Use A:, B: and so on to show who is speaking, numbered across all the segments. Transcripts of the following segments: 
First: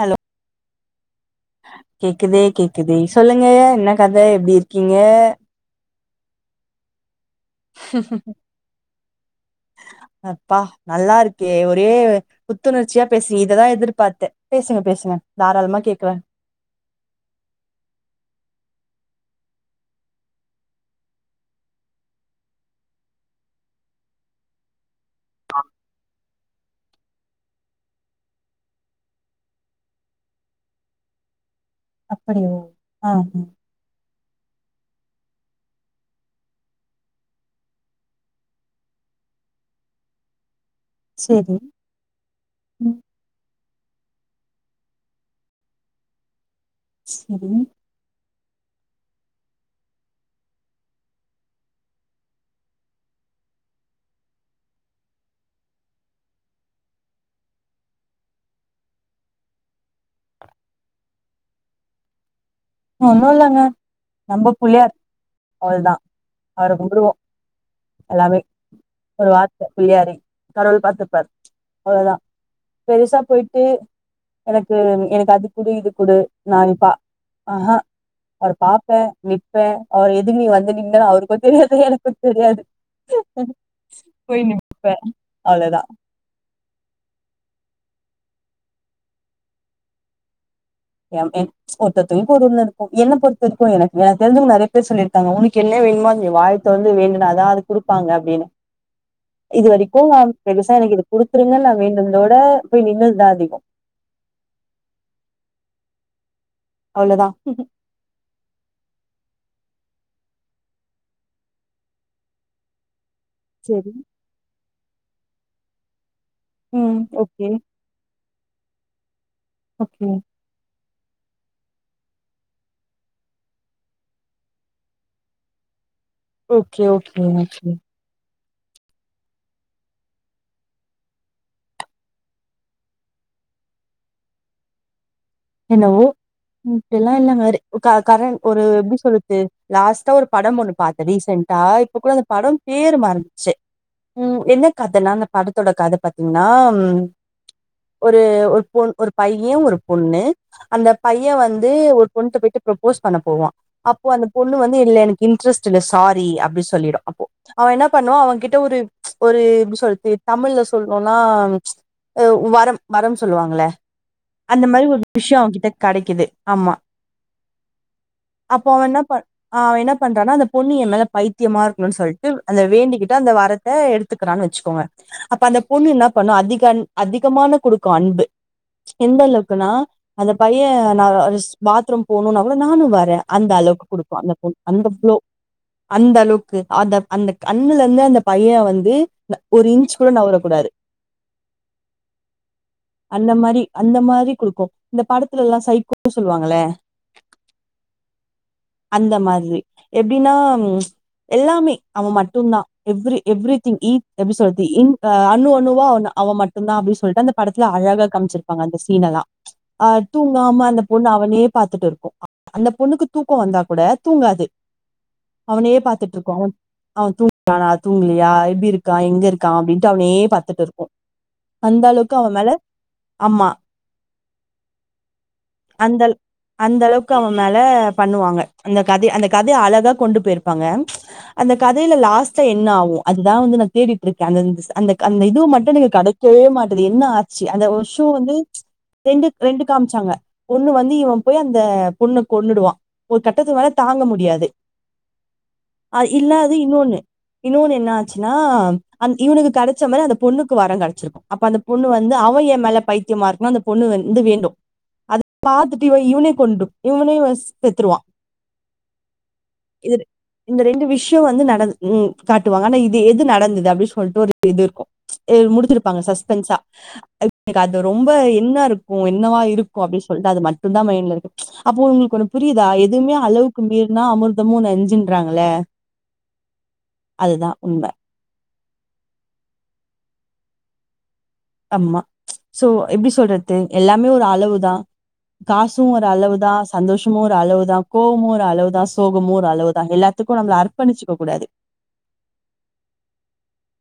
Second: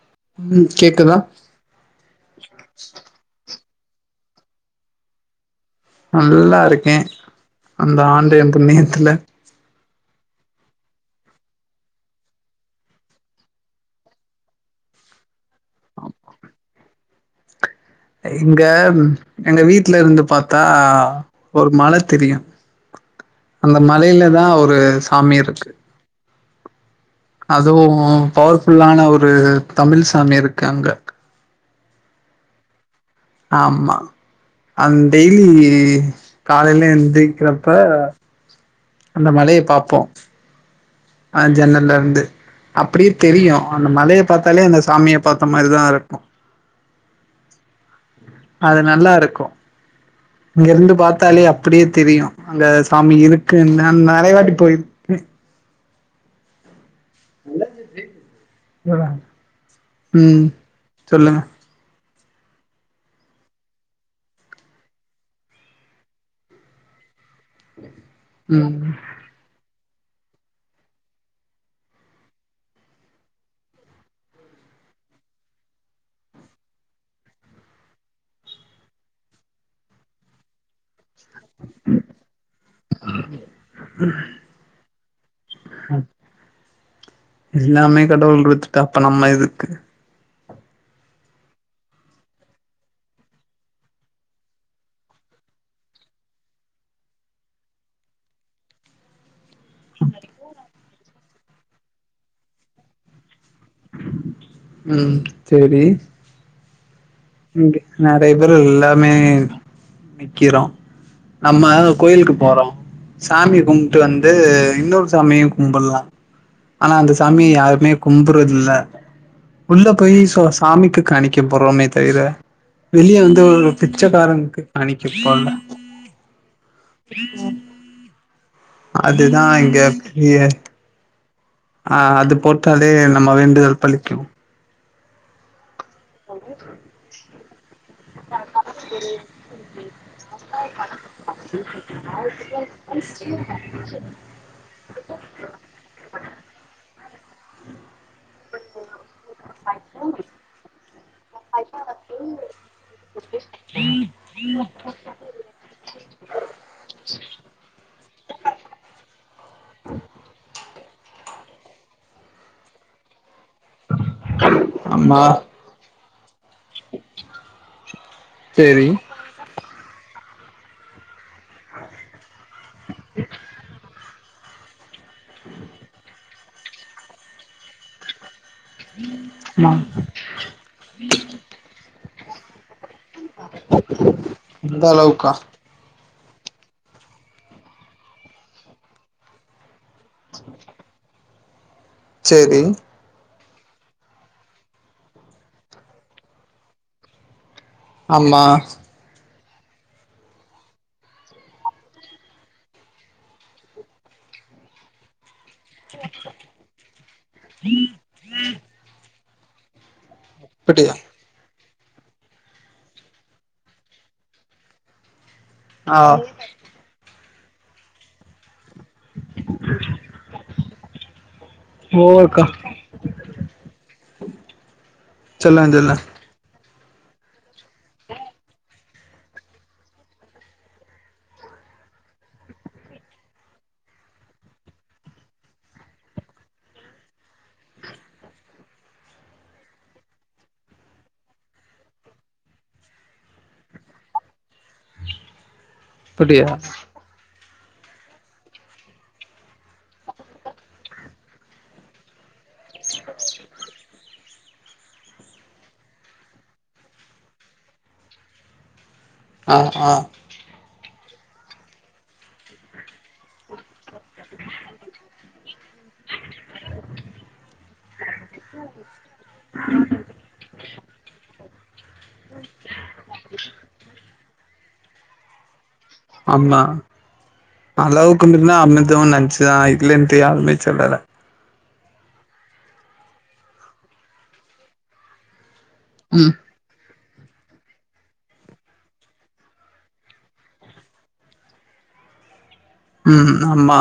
A: Hello
B: ம்ம்ய் கேக்குதா
A: கேக்குதே கேக்குதே சொல்லுங்கய என்ன கத எப்டி இருக்கீங்க
B: நல்லா இருக்கேன் அந்த ஆண்டவன் புண்ணியத்துல
A: அப்பா நல்லா இருக்கே ஒரே புத்துணர்ச்சியா பேசு இததா எதுர்பாத்தே பேசுங்க பேசுங்க தாராளமா கேக்குற
B: இங்க எங்க வீட்லருந்து பாத்தா ஒரு மலை தெரியு அந்த மலையிலதா ஒரு ஆமிருக்கு அதுவு பவர்ஃபுல்லான ஒரு தமிழ் சாமி இருக்கு அங்க
A: அப்படியா
B: ஆமா அந் டெய்லி காலயில எந்த்ரிக்கறப்ப அந்த மலய பாப்போம் அஹ்
A: செரி
B: ஜன்னல்லருந்து
A: ம்
B: அப்டியே தெரியு ஆனு மலய பாத்தாலே அந்த சாமிய பாத்த மாரிதா இருக்கு
A: சேரி
B: அத நல்லாருக்கும் இங்கருந்து பாத்தாலே அப்டியே தெரியு அங்க சாமி இருக்குன்னா நா நறய வாட்டி போய் நல்ல இருந்துச்சு உம் சொல்லுங்க
A: ஒன்னுல்லங்க நம்ப புள்யார் அவ்ளதான் அவர கும்புடுவோம் எல்லமே
B: ம்
A: ஒருவா புள்ளியாரி கடவுள் பாத்துப்பார் அவ்ளதா பெருசா போயிட்டு எனக்கு எனக்கு அது குடு இது குடு நானிப்பா ஆஹா அவர பாப்பே நிப்பே அவர எதுக்நீ வந்து நின்னா அவரு இப்ப தெரியாது தெரியாது எனக்கு தெரியாது போய் நிப்ப அவ்ளதான்
B: எல்லாமே கடவுள் வச்சுட்டா அப்ப நம்ம எதுக்கு
A: எனமே ஒருத்ததங்களுக் ஒருஒரு மாரிருக்கு என்ன பொறுத்தரிக்கு எனக் எனக்தெரிஞ்சவங் நறய பேர் சொல்லிருக்காங்க உனக் எல்ல வேண்மோ நீ வாய தொறந்து வேண்டுனா அதா அது குடுப்பாங்க அப்டினு இது வரிக்கு நான் பெருச எதும் குடுத்துருங்க நா வேண்டுதோட போய் நின்னதுதான் அதிகம்
B: உம் சேரி
A: அவ்ளோதான்
B: இங்க நரய பேருல்லாமே நிக்கிறோம் நம்ம கோயிலுக்கு போறோம் சாமி
A: சரி
B: கும்பிட்டு வந்து இன்னொரு சாமியும் கும்பிடலாம் ஆனா
A: ம்
B: அந்த
A: ஓகே
B: சாமிய யாருமே கும் புருஞ்சதல்ல உள்ள
A: ஓகே
B: போய் சோ சாமிக்கு கானிக்க போறோம் மெத் செய்ற வெளிய வந்து ஒரு பிச்சைக்காரனுக்கு காணிக்க போல
A: ஓகே ஓகே ஓகே
B: அதுதான் இங்க பிரீய ஆஹ் அது போட்டாலே நம்ம வேண்டுதல் பளிக்கு
A: என்னவோ இப்பல்லாம் உட்கார ஒரு எப்படி சொல்றது லாஸ்ட்டா ஒரு படம் ஒண்ணு பாரத்தன் ரீசென்டா இப்ப கூட அந்த படம் பேர் மறந்துச்சு உஹம் என்ன கதன்னா அந்த படத்தோட கதை பாத்தீங்கன்னா உ ஒரு ஒரு பொண் ஒரு பைய ஒரு பொண் அந்த பையன் வந்து ஒரு பொண்ணுகிட்ட போயிட்டு ப்ரப்போஸ் பண்ண போவான் அப்போ அந்த பொண்ணு வந்து இல்ல எனக்கு இன்ட்ரெஸ்ட் இல்ல சாரி அப்படின்னு சொல்லிடும் அப்போ அவன் என்ன பண்ணுவான் அவன் கிட்ட ஒரு ஒரு எப்டி சொல்லறது தமிழ்ல சொல்லும்னா வரம் வரம் சொல்லுவாங்கள அந்த மாதிரி ஒரு
B: அம்மா
A: விஷிய அவங்க கிட்ட கடைக் இது ஆமா அப்ப
B: சேரி
A: அவன் என்ன பண் அவ என்ன பண்றானா அந்த பொண்ணு என் மேல பைத்தியமா இருக்கணும்னு சொல்டு அந்த வேண்டிக்கிட்ட அந்த வரத்தை எடுத்து கத்துக்கறான்னு வச்சுக்கோங்க அப்ப அந்த பொண்ணு என்ன பண்ணும் அதிக அதிகமானகொடுக்கும் அன்பு எந்த
B: அம்மா
A: அளவுக்குனா அந்த பையன் நா பாத் போனும் அவளும் நானும் வரேன் அந்த அளவுக்கு குடுப்பான் அந்த பொண் அந்தளோ அந்த அளவுக்கு அந்த அந்த கண்ணுல இருந்து அந்த பையன் வந்து ஒரு இன்ச் கூட நகறக்க கூடாது
B: சரி
A: அந்த மாதிரி அந்த மாதிரி கொடுப்போம் அந்த படத்துல எல்லாம் சைகோ சொல்லுவாங்களே
B: ஆமா
A: எப்படின்னா எல்லாமே அவன் மட்டும்தான் எவ்ரி எவ்ரி திங் இ எப்படி சொல்றது இன் அவன் மட்டும்தான் அப்படின்னு சொல்லிட்டு அந்த படத்துல அழகா காமிச்சிருப்பாங்க அந்த சீன் எல்லாம் ஆட் [inaudible] தூங்காம அந்த
B: இப்படியா
A: பொண்ணு அவனே பத்துட்டு இருக்கு அந்த பொண்ணுக்கு தூக்கு வந்தா கூட தூங்காது அவனையே
B: ஆ
A: பாத்துட்டுருக்கு ஒன் அவ துங் தூங்கலியா எப்படி இருக்கா எங்க இருக்கா அப்டின்ட்டு அவனே பாத்துட்டுருக்கு அந்த அளவுக்கு அவ
B: ஓவர்க்கா
A: மேல அம்மா
B: சொல்ல சொல்ல [unintelligible]
A: அந்த அளவுக்கு அவ மேல பண்ணுவாங்க அந்த கதை அந்த கதையை அழகா கொண்டு போயிருப்பாங்க அந்த கதையில லாஸ்ட்டா என்ன ஆகும் அதுதான் வந்து நான் தேடிட்டு இருக்கேன் அந்தந்த அந்த அந்த இது மட்டும் நீங்கு கிடைக்கவே மாட்டது என்ன ஆச்சு அந்த ஒரு சூ வந்து ரெண்டு காமிச்சாங்க ஒண்ணு வந்து இவன் போய் அந்த பொண்ணு கொன்னுடுவான். ஒரு கட்டத்துக்கு மேல தாங்க முடியாது இல்ல
B: இப்படியா
A: அது இன்னொன்னு இன்னொன்னு என்ன ஆச்சுன்னா இவனுக்கு கிடைச்ச மாரி அந்த பொண்ணுக்கு வரம் கிடைச்சிருக்கு அப்ப அந்த பொண்ணு வந்து அவ எப் மேல பைத்தியமா இருபா அந் வந்து வேண்டு அதை பாத்துட்டு இவ இவன் இவன கொண்ருவ இவனஇவ செத்துருவா
B: ஆ ஆ
A: இந்த ரெண்டு விசயஸ் ங்வந்து நடந்தா காட்டுவாங்க ஆனா இது எது நடந்தது அப்டின்னு சொல்லிட்டு ஒரு இது இருக்கும் முடிசிருப்பாங்க ஸ்பென்ஸ த் அது ரொம்ப இன்ன இருக்கு என்னவா இருக்கு அப்டின்னு சொல்லிட்டு அது மட்டு தான் மைன்ல இருக்கு அப்போ உங்களுக்குண்ணு புரியுதா எதுவுமே அளவுக்கு மிறனா அமர்த் என்னமோ நெஞ்சுங்குறாங்களே
B: ஆமா
A: உண்மை
B: அளவுக்குமிர்னா அமிர்து நஞ்சா இல்லன்றியே யாருமே சொல்லல
A: ஆமா சோ எப்டி சொல்றது எல்லாமே ஒரு அளவுதான் காசும் ஒரு
B: ம்
A: அளவுதா சந்தோஷமு ஓரளவுதான் கோவமு ஒரளவு தான் சோகமோ ஓரளவுதான் எல்லாத்துக்கு நம்மல அர்பணிச்சுக்க கூடாது
B: உம் ஆமா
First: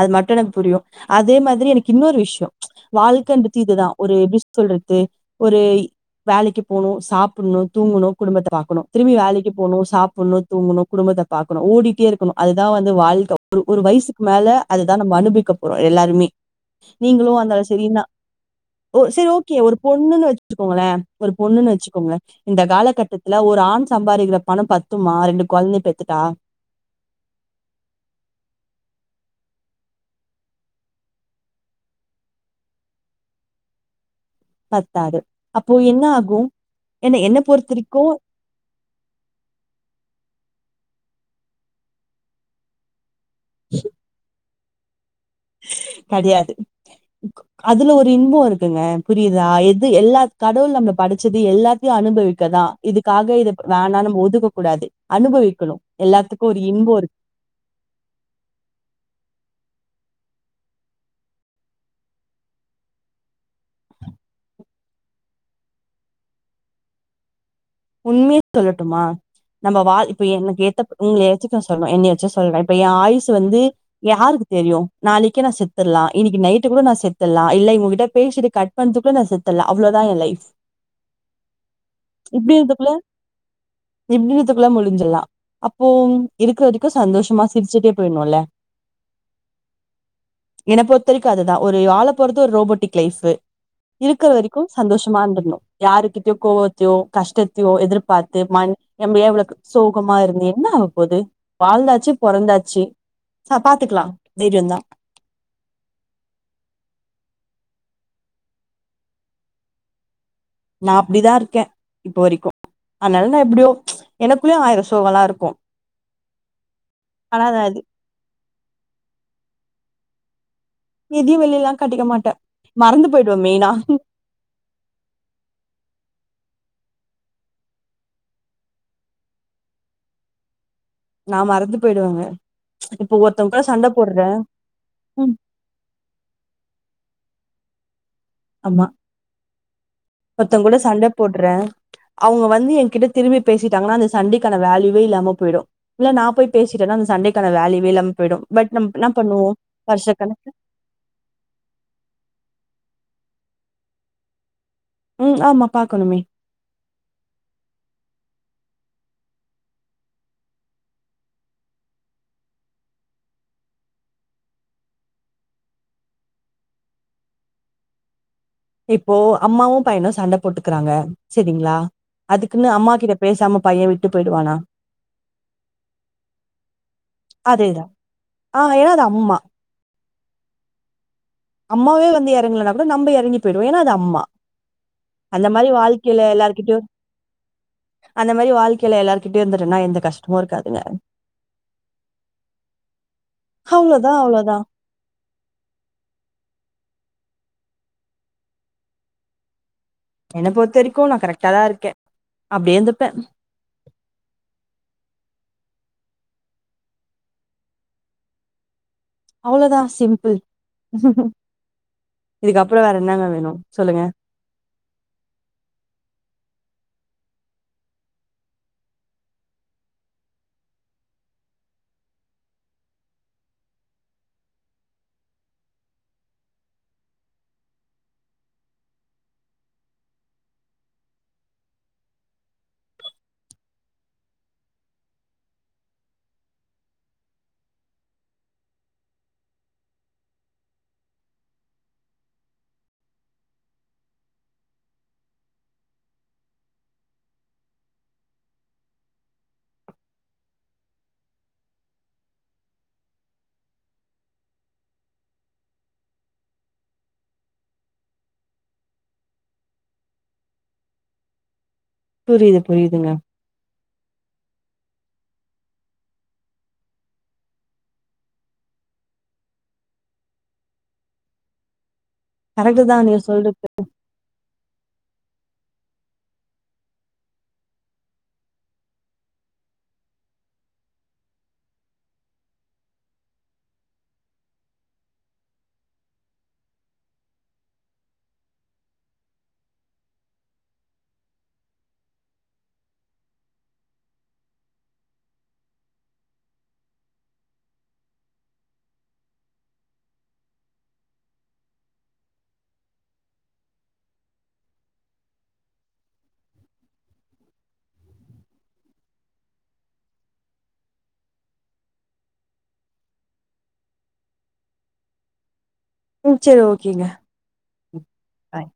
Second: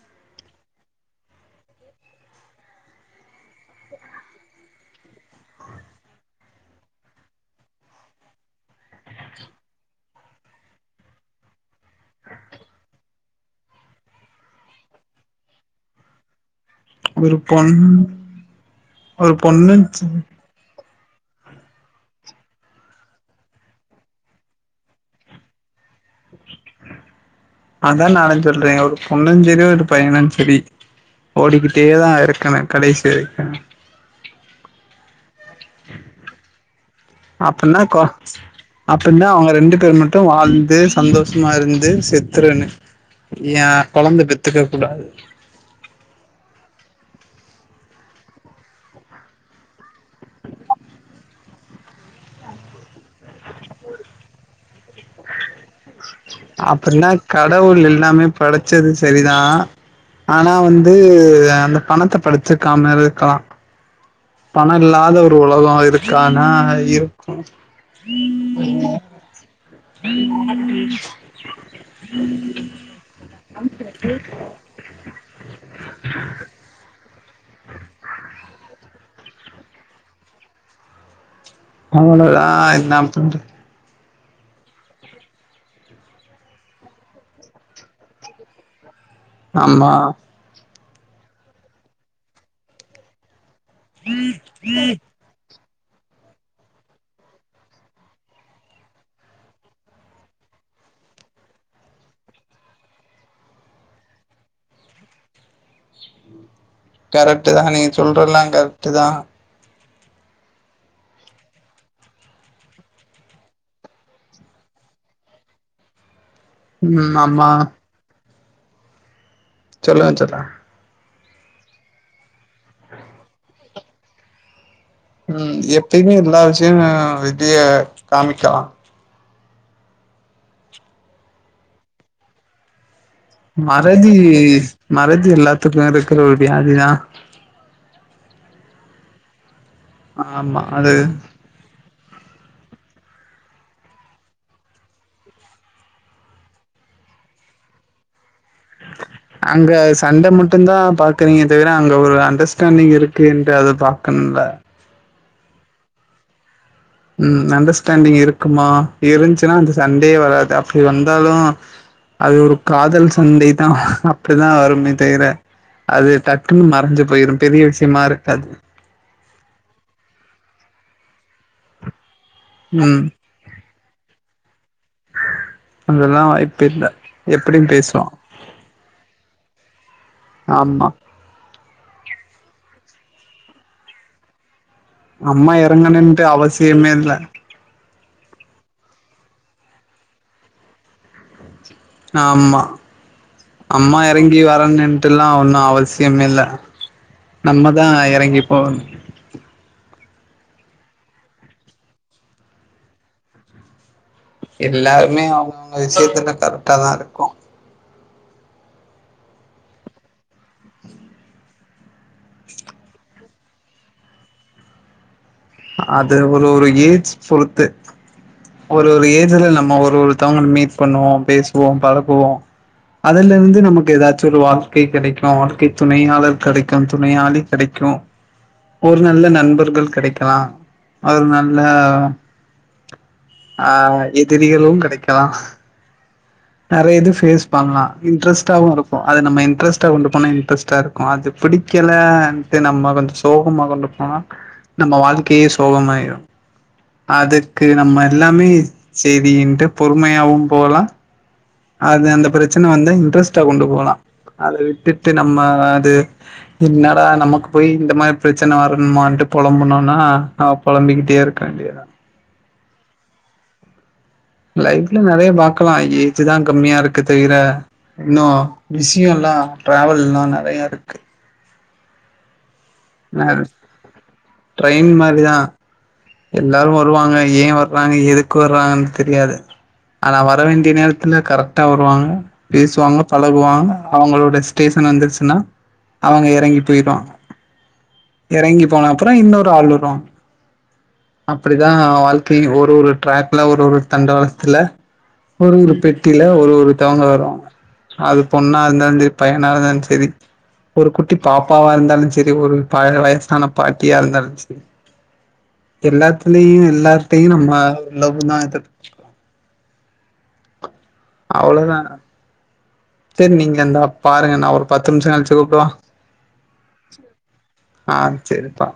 A: அது மட்டுனு புரியு அதே மாதிரி எனக்கு இன்னொரு விஷயம் வாழ்க்கன்றது இதுதான் ஒரு எப் சொல்றது ஒரு வேலைக்கு போணும் சாப்பிடணு தூங்கணு குடும்பத்த பாக்கணு திரும்பி வேலைக்கு போணு சாப்பிட்ணு தூங்கணு குடும்பத்த பாக்கணு ஓடி இருக்கும் அதுதான் வந்து வாழ்க்க ஒரு ஒரு வயசுக்கு மேல அதுதான் நம்ம அனுவிக்க போறோம் எல்லாருமே
B: ஒரு
A: நீங்களும் அந்தா
B: பொண்
A: செரினா ஒகே சரி ஓகே ஒரு பொண்ணுன்னு வச்சக்கோங்களேன் ஒரு பொண்ணுனு வெச்சுக்கோங்கலே இந்த காலகட்டத்துல ஒரு ஆண் சம்பாதிக்கிற பணம் பத்துமா ரெண்டு குழந்தை பெத்
B: அதா நானு சொல்றே ஒரு பொண் பொண்ணு செரி ஒரு பயனும் சரி ஓடிக்கிட்டேதான் இருக்கணும் கடைசிவரிக்கும்
A: பாடு பொறுத்த வரைக்கு
B: அப்படின்னா அவங்க ரெண்டு பேர் மட்டும் வாழ்ந்து சந்தோஷமா இருந்து செத்துருன்னும் யான் குழந்த பெத் பெத்துக்ககூடாது
A: கிடையாது அதுல ஒரு இன்பம் இருக்குங்க புரியுதா எது எல்லா கடவுள் நம்ம படிச்சது எல்லாத்தையும் அனுபவிக்கதான் இதுக்காக இதை வேணாம் நம்ம ஒதுக்க கூடாது அனுபவிக்கணும்
B: அப்டின்னா கடவுள் எல்லாமே படச்சது சரிதான் ஆனா வந்து அந்த பணத்தை படிச்சிருக்காமி இருக்கலாம் பண இல்லாத ஒரு உலகம் இருக்க ஆனா இருக்கும்
A: உண்மையே சொல்லட்டுமா நம்ம வா இப்ப எனக்கு ஏத்த உங்களை ஏச்ச நான் சொல்லறன் என்னை வச்சும் சொல்றேன் இப்ப என் ஆயுசு வந்து யாருக்கு தெரியும் நாளைக்கே நான் செத்துடலாம் இன்னைக்கு நைட்டு கூட நான் செத்து சத்தலாம் இல்ல இங்ககிட்ட பேசடி கட் பண்ணுக்குள்ள நான் செத்தலாம் அவ்வளவுதான் என் லைஃப்
B: அவ்வளவுதான் என்ன பண்றது
A: இபத்துக்குள்ள முடிஞ்சலாம் அப்போ இருக்க வரைக்கும் சந்தோஷமா சிரிச்சுட்டே போயிடணும்ல
B: ஆமா
A: என்ன பொறுத்த வரைக்கும் அதுதான் ஒரு ஆளை போறது ஒரு ரோபோட்டிக் லைஃப் இருக்கிற வரைக்கும் சந்தோஷமா இருந்தணும் யார கிட்டக்கோவத்தோயோ கஷ்டத்தையோ எதிர்பார்த்து மண் எம எவ்ளவு சோகமா இருந்து என்ன ஆக போது வாழ்ந்தாச்சு பிறந்தாச்சு சோ பாத்துக்கலாம் தைரியம்தான்
B: கரெக்ட் தான் நீங்க சொல்றல்லாம் கரெக்ட் தான்
A: நான் அப்படிதான் இருக்கேன் இப்போ வரைக்கும் அதனால நான் எப்படியோ எனக்குள்ளயும் ஆயிரம் சோகம் இருக்கும்
B: உம்
A: ஆனா
B: ஆமா
A: நான் அது
B: சொல்லான் சொல்டா
A: எதியும் வெளிய எல்லாம் கட்டிக்க மாட்டேன் மறந்து போயிடுவன் மெயினா
B: உஹம் எப்பயுமே எல்லா விஷயும் வெளிய காமிக்கலாம்
A: நான் மறந்து போயிடுவாங்க
B: மறதி மறதி
A: ம்
B: எல்லாத்துக்கும் இருக்குற ஒரு வியாதிதான்
A: ஆமா
B: ஆமா
A: மத்தங்க கூட
B: அது
A: சண்டை போடுறேன் அவங்க வந்து என்கிட்ட திரும்பி பேசிட்டாங்கன்னா அந்த சண்டைக்கான வேயுவவே இல்லாமல் போயிடும் இல்லை நான் போய் பேசிட்டேன்னா அந்த சண்டைக்கான வேல்யூவே இல்லாமல் போயிடும் பட் நம்ம என்ன பண்ணுவோம்
B: அங்க சண்டை
A: வருஷக்கணக்கு
B: மட்டும் தான் பாக்குறீங்க தவிர அங்க ஒரு அண்டர்ஸ்டாண்டிங் இருக்கு அது பாக்கனும்லா
A: உம் ஆமா பார்க்கணுமே
B: உஹம் அண்டர்ஸ்டாண்டிங் இருக்குமா இருந்துசுன்னா அந்த சண்டையே வராது அப்படி வந்தாலும் அது ஒரு காதல் சண்டை தான் அப்படிதான் வருமே தவிர அது டக்குன்னு மறைஞ்சு போயிரும் பெரிய விஷயமா இருக்காது
A: இப்போ அம்மாவும் பையனும் சண்டை போட்டுக்கறாங்க சரிங்களா அதுக்குன்னு அம்மா கிட்ட பேசாம பையன் விட்டு போயிடுவானா
B: அதெல்லாம் வாய்ப்பு இல் எப்படியும்
A: அதேதான்
B: பேசுவான்
A: ஆ ஏன்னா அது அம்மா
B: ஆமா
A: அம்மாவே வந்து இறங்கலனா கூட நம்ம இறங்கி போயிடுவோம் ஏன்னா அது அம்மா அந்த
B: அம்மா
A: மாதிரி வாழ்க்கையில
B: இறங்கணும்ன்ட்டு
A: எல்லார்கிட்டயும்
B: அவசியமே இல்ல
A: அந்த மாதிரி வாழ்க்கையில எல்லாருகிட்டே இருந்துட்டேன்னா எந்த கஷ்டமும் இருக்காதுங்க
B: ஆமா அம்மா
A: அவ்வளவுதான்
B: இறங்கி
A: அவ்வளவுதான்
B: வரணுன்ட்டு எல்லாம் ஒன்னும் அவசியம் இல்ல நம்மதான் இறங்கி போகணும்
A: என்ன பொறுத்த வரைக்கும் நான் கரெக்டாதான் இருக்கேன் அப்படியே இருந்துப்பேன்
B: எல்லாருமே அவங்க அவங்க விஷயத்துல கரெக்ட தான் இருக்கும்
A: அவ்ளோதான் சிம்பிள் இதுக்கப்புறம் வேற என்னங்க வேணும் சொல்லுங்க
B: அது ஒரு ஒரு ஏஜ் பொறுத்து ஒரு ஒரு ஏஜ்ல நம்ம ஒரு ஒருத்தவங்க மீட் பண்ணுவோம் பேசுவோம் பழகுவோம் அதுல இருந்து நமக்கு ஏதாச்சும் ஒரு வாழ்க்கை கிடைக்கும் வாழ்க்கை துணையாளர் கிடைக்கும் துணையாளி கிடைக்கும் ஒரு நல்ல நண்பர்கள் கிடைக்கும் கக்கலாம் ஒரு நல்ல எதிரிகளும் கிடைக்கலாம் நைய இது பேஸ் பண்ணலாம் இன்ட்ரெஸ்ட்டாவவும் இருக்கும் அதது நம்ம இன்ட்ரெஸ்ட்டா கொண்டு போனா இன்ட்ரெஸ்ட்டா இருக்கும் அது பிடிக்கலட்டு நம்ம கொஞ்சம் சோகமா கொண்டு போனா நம்ம வாழ்க்கையே சோகமாயிடும் அதுக்கு நம்ம எல்லாமே செய்தட்டு பொறுமை யாவும் போல அது அந்த பிரச்சனை வந்து இன்ட்ரெஸ்டா கொண்டு போலாம் அதை விட்டுட்டு நம்ம அது என்னடா நமக்கு போய் இந்த மாதிரி பிரச்சனை வரணுமட்டு புழம்புனும்னா அவ புழம்பிக்கிட்டே இருக்க வேண்டியதான்
A: புரியுது புரியுதுங்க
B: லைஃப்ல நிறைய பார்க்கலாம் ஏஜ் தான் கம்மியா இருக்கு தவிர இன்னும் பிஸியும் எல்லாம் டிராவல் எல்லாம் நிறைய இருக்கு
A: கரெக்ட்டு தா நீங்க
B: ந
A: சொல்றது
B: டிரைன் மாதிரிதான் எல்லாரும் வருவாங்க ஏன் வர்றாங்க எதுக்கு வர்றாங்கன்னு தெரியாது ஆனா வர வேண்டிய நேரத்துல கரெக்டா வருவாங்க பேசுவாங்க பழகுவாங்க அவங்களோட ஸ்டேஷன் வந்துருச்சுன்னா அவங்க இறங்கி போயிடவாங்க இறங்கி போன அப்புறம் இன்னொரு ஆளு வரம் அப்படிதான் வாழ்க்கை ஒரு ஒரு டிர்ல ஒரு ஒரு தண்டவளத்துல ஒரு ஒரு பெட்டில ஒரு ஒரு தவங்க வருவாங்க அது பொண்ணா இருந்தாலும் சரி பையனா இருந்தாலும் சரி ஒரு குட்டி பாப்பாவா இருந்தாலும் சரி ஒரு வயசான பாட்டியா இருந்தாலும் சரி எல்லாத்துலயும் எல்லாத்தையும் நம்ம உவுதான் இம் அவ்வளவுதான் சரி நீங்க எந்தா பாருங்க நான் ஒரு பத்து நிமிஷம் கழிச்சு கூப்பிடுவா
A: ம் சரி ஓகேங்க
B: ஆ செரிப்பா